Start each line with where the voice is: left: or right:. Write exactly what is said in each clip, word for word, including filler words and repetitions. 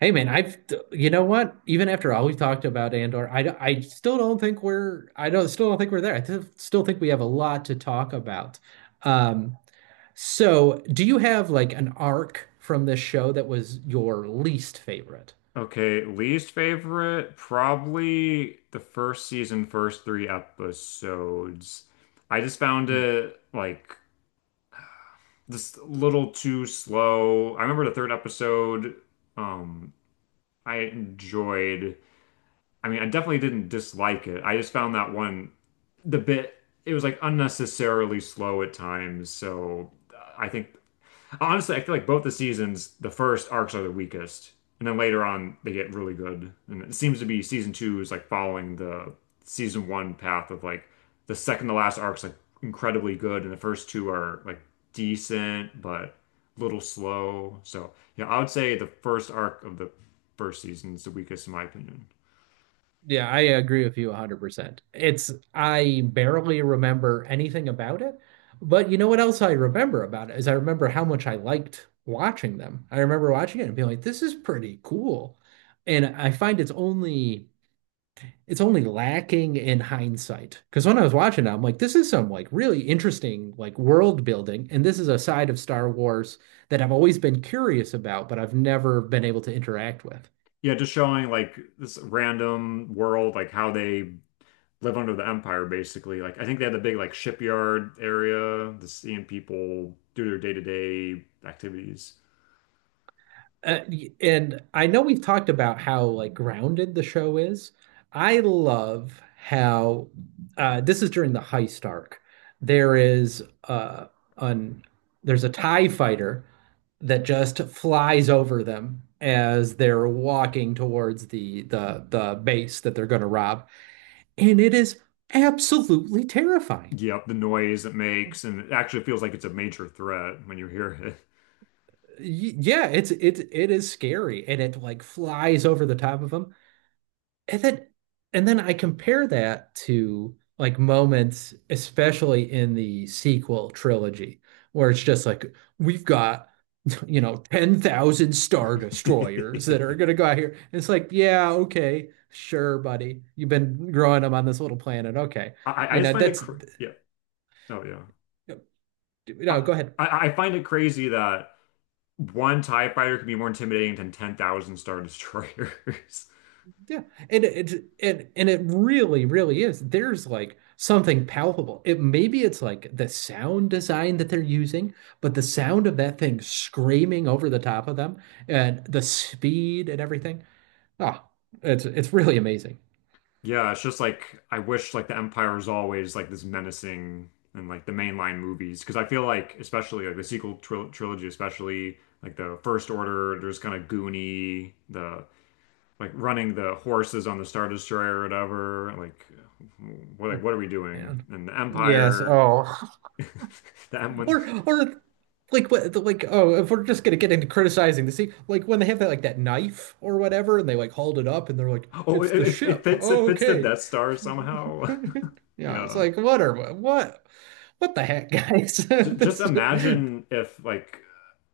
right: Hey man, I've you know what? Even after all we've talked about Andor, I I still don't think we're I don't still don't think we're there. I th Still think we have a lot to talk about. Um, so do you have like an arc from this show that was your least favorite?
left: Okay, least favorite, probably the first season, first three episodes. I just found
right: Mm-hmm.
left: it like just a little too slow. I remember the third episode, um, I enjoyed. I mean, I definitely didn't dislike it. I just found that one the bit it was like unnecessarily slow at times, so I think honestly, I feel like both the seasons, the first arcs are the weakest, and then later on they get really good. And it seems to be season two is like following the season one path of like the second to last arc's like incredibly good, and the first two are like decent but a little slow. So yeah, I would say the first arc of the first season is the weakest in my opinion.
right: Yeah, I agree with you one hundred percent. It's I barely remember anything about it, but you know what else I remember about it is I remember how much I liked watching them. I remember watching it and being like, this is pretty cool. And I find it's only it's only lacking in hindsight. Because when I was watching it, I'm like, this is some like really interesting like world building, and this is a side of Star Wars that I've always been curious about, but I've never been able to interact with.
left: Yeah, just showing like this random world, like how they live under the empire basically. Like I think they had the big like shipyard area, the seeing people do their day-to-day activities.
right: Uh, and I know we've talked about how like grounded the show is. I love how uh, this is during the heist arc. There is uh, an there's a TIE fighter that just flies over them as they're walking towards the the the base that they're going to rob, and it is absolutely terrifying.
left: Yep, the noise it makes, and it actually feels like it's a major threat when you hear
right: Y- Yeah, it's it's it is scary, and it like flies over the top of them. And then and then I compare that to like moments, especially in the sequel trilogy, where it's just like we've got, you know, ten thousand Star Destroyers that are
left: it.
right: gonna go out here. It's like, yeah, okay, sure, buddy. You've been growing them on this little planet. Okay.
left: I, I
right: You
left: just
right: know,
left: find it
right: that's
left: cr yeah. Oh yeah. I,
right: No, go ahead.
left: I I find it crazy that one TIE fighter can be more intimidating than ten thousand Star Destroyers.
right: Yeah, and it it- and and it really, really is. There's like something palpable. It Maybe it's like the sound design that they're using, but the sound of that thing screaming over the top of them and the speed and everything. Ah, it's it's really amazing.
left: Yeah, it's just like I wish like the Empire was always like this menacing and like the mainline movies because I feel like especially like the sequel tril trilogy especially like the First Order, there's kind of Goonie the like running the horses on the Star Destroyer or whatever, like what,
right: Oh,
left: like what are we doing?
right: man.
left: And the
right: Yes.
left: Empire
right: Oh.
left: the M when
right: Or or like what like oh, if we're just gonna get into criticizing the sea, like when they have that like that knife or whatever and they like hauled it up and they're like
left: oh, it,
right: it's the
left: it it
right: ship.
left: fits, it
right: Oh,
left: fits the
right: okay.
left: Death Star somehow.
right: yeah, it's
left: Yeah.
right: like what are what what the heck, guys?
left: J- just
right: this...
left: imagine if like,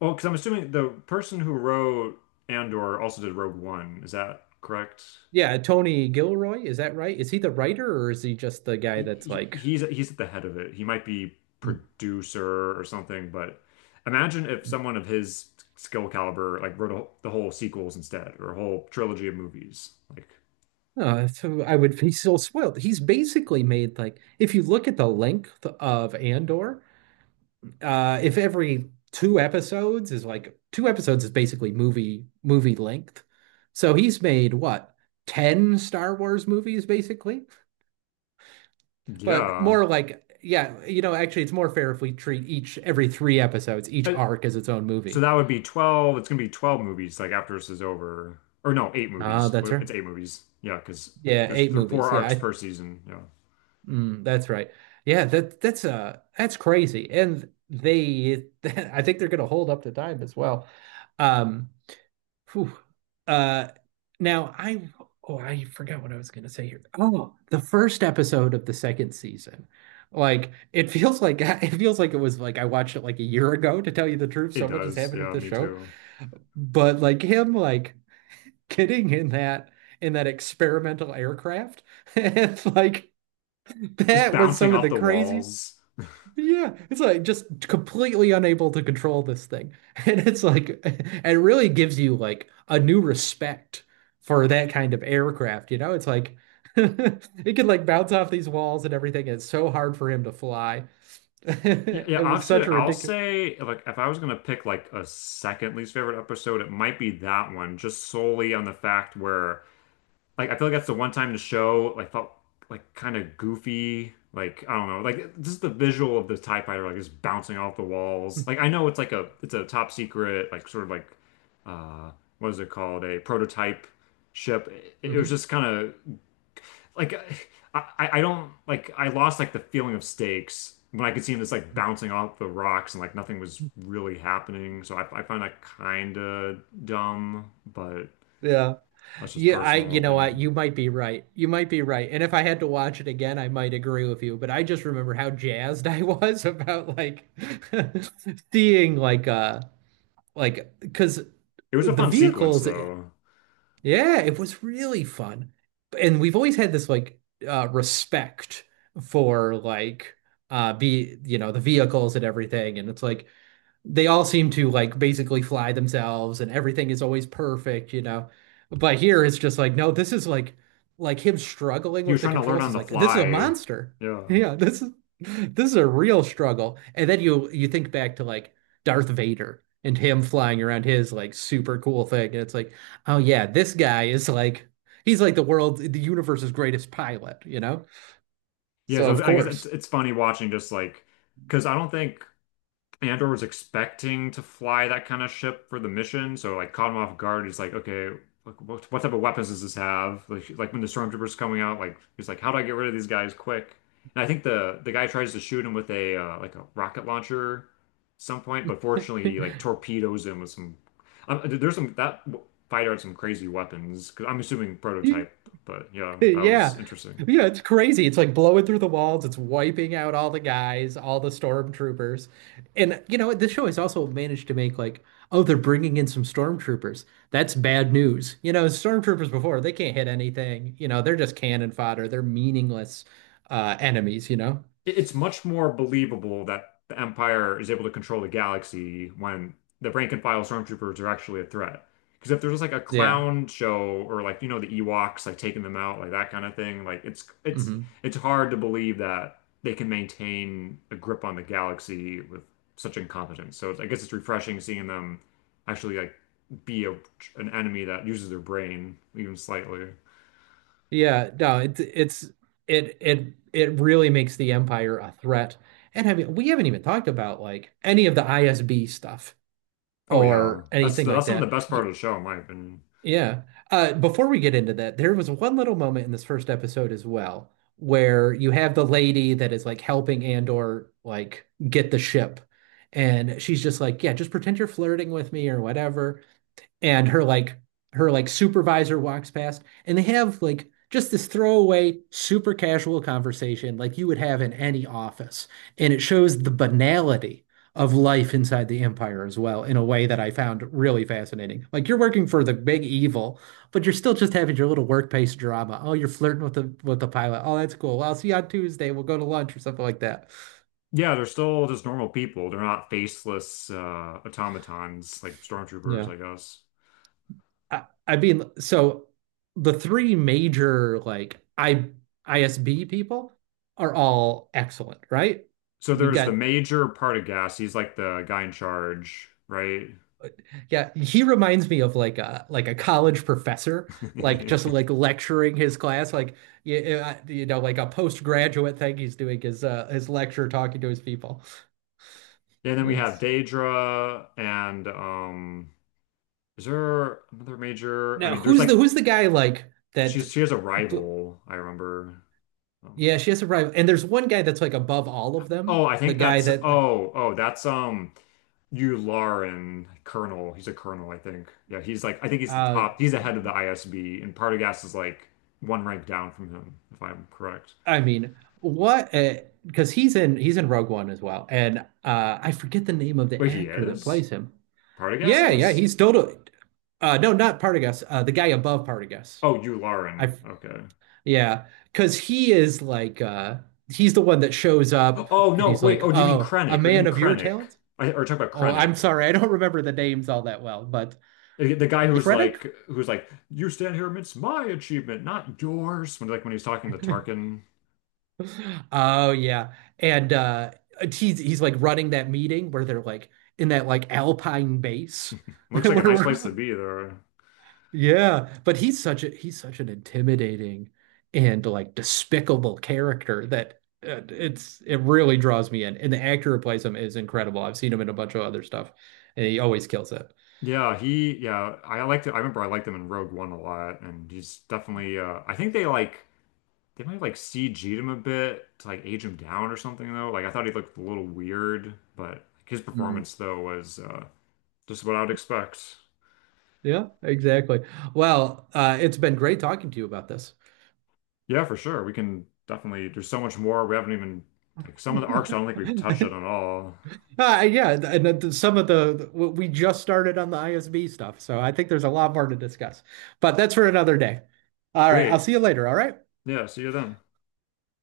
left: well, because I'm assuming the person who wrote Andor also did Rogue One. Is that correct?
right: yeah, Tony Gilroy, is that right? Is he the writer or is he just the guy
left: He,
right: that's
left: he-
right: like...
left: he's he's at the head of it. He might be
right: Mm,
left: producer or something, but imagine if
right: mm. mm.
left: someone of his skill caliber like wrote a, the whole sequels instead, or a whole trilogy of movies. Like,
right: Oh, so I would be so spoiled. He's basically made... like if you look at the length of Andor, uh if every two episodes is like... two episodes is basically movie movie length. So he's made what, ten Star Wars movies basically, but
left: yeah.
right: more like... yeah, you know, actually it's more fair if we treat each every three episodes, each
left: Uh,
right: arc, as its own
left: So
right: movie.
left: that would be twelve. It's gonna be twelve movies like after this is over. Or no, eight
right: Ah,
left: movies.
right: that's
left: What-
right: right.
left: it's eight movies. Yeah, because
right: Yeah,
left: there's
right: eight
left: there are four
right: movies. Yeah,
left: arcs
right: I,
left: per season. Yeah.
right: mm, that's right. Yeah, that that's uh that's crazy. And they, I think they're going to hold up to time as well. Um Phew. Uh, Now I oh I forgot what I was gonna say here. Oh, the first episode of the second season. Like it feels like... it feels like it was like I watched it like a year ago, to tell you the truth.
left: It
right: So much has
left: does.
right: happened with
left: Yeah,
right: the
left: me
right: show.
left: too.
right: But like him like getting in that... in that experimental aircraft. It's like
left: Just
right: that was
left: bouncing
right: some of
left: off
right: the
left: the
right: crazy...
left: walls.
right: yeah, it's like just completely unable to control this thing. And it's like, and it really gives you like a new respect for that kind of aircraft, you know? It's like it could like bounce off these walls and everything. It's so hard for him to fly.
left: Yeah, yeah,
right: It was such
left: actually,
right: a
left: I'll
right: ridiculous...
left: say like if I was gonna pick like a second least favorite episode, it might be that one, just solely on the fact where like I feel like that's the one time the show like felt like kind of goofy. Like I don't know, like just the visual of the TIE fighter like just bouncing off the walls. Like I know it's like a it's a top secret like sort of like uh what is it called, a prototype ship. It, it was
right: Mhm.
left: just kind of like I, I don't like I lost like the feeling of stakes when I could see him just like bouncing off the rocks and like nothing was really happening. So I I find that kind of dumb, but
right: Yeah.
left: that's just
right: Yeah, I,
left: personal
right: you know what,
left: opinion.
right: you might be right. You might be right. And if I had to watch it again, I might agree with you, but I just remember how jazzed I was about like seeing like uh Like, because
left: It was a
right: the
left: fun sequence
right: vehicles,
left: though.
right: yeah, it was really fun. And we've always had this like uh respect for like uh be you know, the vehicles and everything. And it's like they all seem to like basically fly themselves and everything is always perfect, you know. But here it's just like, no, this is like... like him struggling
left: He
right: with
left: was
right: the
left: trying to learn
right: controls
left: on
right: is
left: the
right: like this is a
left: fly.
right: monster.
left: Yeah.
right: Yeah, this is... this is a real struggle. And then you you think back to like Darth Vader and him flying around his like super cool thing. And it's like, oh yeah, this guy is like... he's like the world, the universe's greatest pilot, you know?
left: Yeah,
right: So
left: so
right: of
left: I guess it's
right: course.
left: it's funny watching just like because I don't think Andor was expecting to fly that kind of ship for the mission, so like caught him off guard. He's like, okay, like, what, what type of weapons does this have? Like, like when the stormtroopers coming out, like he's like, how do I get rid of these guys quick? And I think the the guy tries to shoot him with a uh, like a rocket launcher, at some point, but fortunately, he like torpedoes him with some. Um, there's some that fighter had some crazy weapons. i I'm assuming prototype, but yeah, that was
right: Yeah.
left: interesting.
right: Yeah, it's crazy. It's like blowing through the walls. It's wiping out all the guys, all the stormtroopers. And you know what? This show has also managed to make like, oh, they're bringing in some stormtroopers. That's bad news. You know, stormtroopers before, they can't hit anything. You know, they're just cannon fodder. They're meaningless uh enemies, you know?
left: It- it's much more believable that the Empire is able to control the galaxy when the rank and file stormtroopers are actually a threat. Because if there's like a
right: Yeah.
left: clown show or like you know the Ewoks like taking them out like that kind of thing, like it's it's
right: Hmm.
left: it's hard to believe that they can maintain a grip on the galaxy with such incompetence. So it's, I guess it's refreshing seeing them actually like be a, an enemy that uses their brain even slightly.
right: Yeah, no, it's it's it it it really makes the Empire a threat. And I mean, we haven't even talked about like any of the I S B stuff
left: Oh yeah,
right: or
left: that's
right: anything
left: the,
right: like
left: that's some of the
right: that.
left: best part
right: Y-
left: of the show in my opinion.
right: Yeah. Uh, before we get into that, there was one little moment in this first episode as well where you have the lady that is like helping Andor like get the ship. And she's just like, yeah, just pretend you're flirting with me or whatever, and her like... her like supervisor walks past and they have like just this throwaway super casual conversation like you would have in any office, and it shows the banality of life inside the empire as well in a way that I found really fascinating. Like you're working for the big evil, but you're still just having your little workplace drama. Oh, you're flirting with the with the pilot. Oh, that's cool. I'll see you on Tuesday. We'll go to lunch or something like that.
left: Yeah, they're still just normal people. They're not faceless uh, automatons like stormtroopers,
right: Yeah.
left: I guess.
right: I, I mean, so the three major like I ISB people are all excellent, right?
left: So
right: We
left: there's the
right: got...
left: major part of Gas. He's like the guy in charge, right?
right: yeah, he reminds me of like a... like a college professor, like just like lecturing his class, like you, you know, like a postgraduate thing he's doing, his uh his lecture, talking to his people.
left: And then we have
right: That's...
left: Daedra and um is there another major? I
right: now
left: mean, there's
right: who's the
left: like
right: who's the guy like that...
left: she's she has a rival, I remember. Um,
right: yeah, she has a rival. And there's one guy that's like above all of them,
left: Oh, I
right: the
left: think
right: guy
left: that's
right: that...
left: oh, oh, that's um Yularen Colonel. He's a colonel, I think. Yeah, he's like I think he's the
right: Oh.
left: top. He's the head of the I S B, and Partagas is like one rank down from him, if I'm correct.
right: I mean, what? Uh, because he's in he's in Rogue One as well, and uh, I forget the name of the
left: Wait, he
right: actor that
left: is?
right: plays him.
left: Partagas
right: Yeah, yeah,
left: is?
right: he's totally. Uh, no, not Partagas. Uh, the guy above Partagas.
left: Oh, Yularen.
right: I...
left: Okay.
right: yeah, because he is like uh, he's the one that shows up
left: Oh
right: and
left: no,
right: he's
left: wait.
right: like,
left: Oh, do you mean
right: "Oh, a
left: Krennic? Or do you
right: man
left: mean
right: of your
left: Krennic?
right: talent."
left: I or talk about
right: Oh, I'm
left: Krennic.
right: sorry, I don't remember the names all that well, but...
left: The the guy who's
right: Krennic?
left: like who's like, you stand here amidst my achievement, not yours. When like when he's talking to Tarkin.
right: Oh yeah. And uh he's he's like running that meeting where they're like in that like Alpine base
left: Looks
right: where
left: like a nice place
right: we're...
left: to be there.
right: yeah, but he's such a he's such an intimidating and like despicable character that uh, it's... it really draws me in. And the actor who plays him is incredible. I've seen him in a bunch of other stuff and he always kills it.
left: Yeah, he yeah, I liked it. I remember I liked him in Rogue One a lot, and he's definitely uh I think they like they might have like C G'd him a bit to like age him down or something though. Like I thought he looked a little weird, but his
right: Mhm.
left: performance though was uh just what I would expect.
right: Yeah, exactly. Well, uh it's been great talking to you about this.
left: Yeah, for sure. We can definitely there's so much more we haven't even like some of the arcs I don't think we've touched on at all.
right: Uh, yeah, th- and uh, th- some of the the- w- we just started on the I S B stuff, so I think there's a lot more to discuss. But that's for another day. All right, I'll
left: Great.
right: see you later, all right?
left: Yeah, see you then.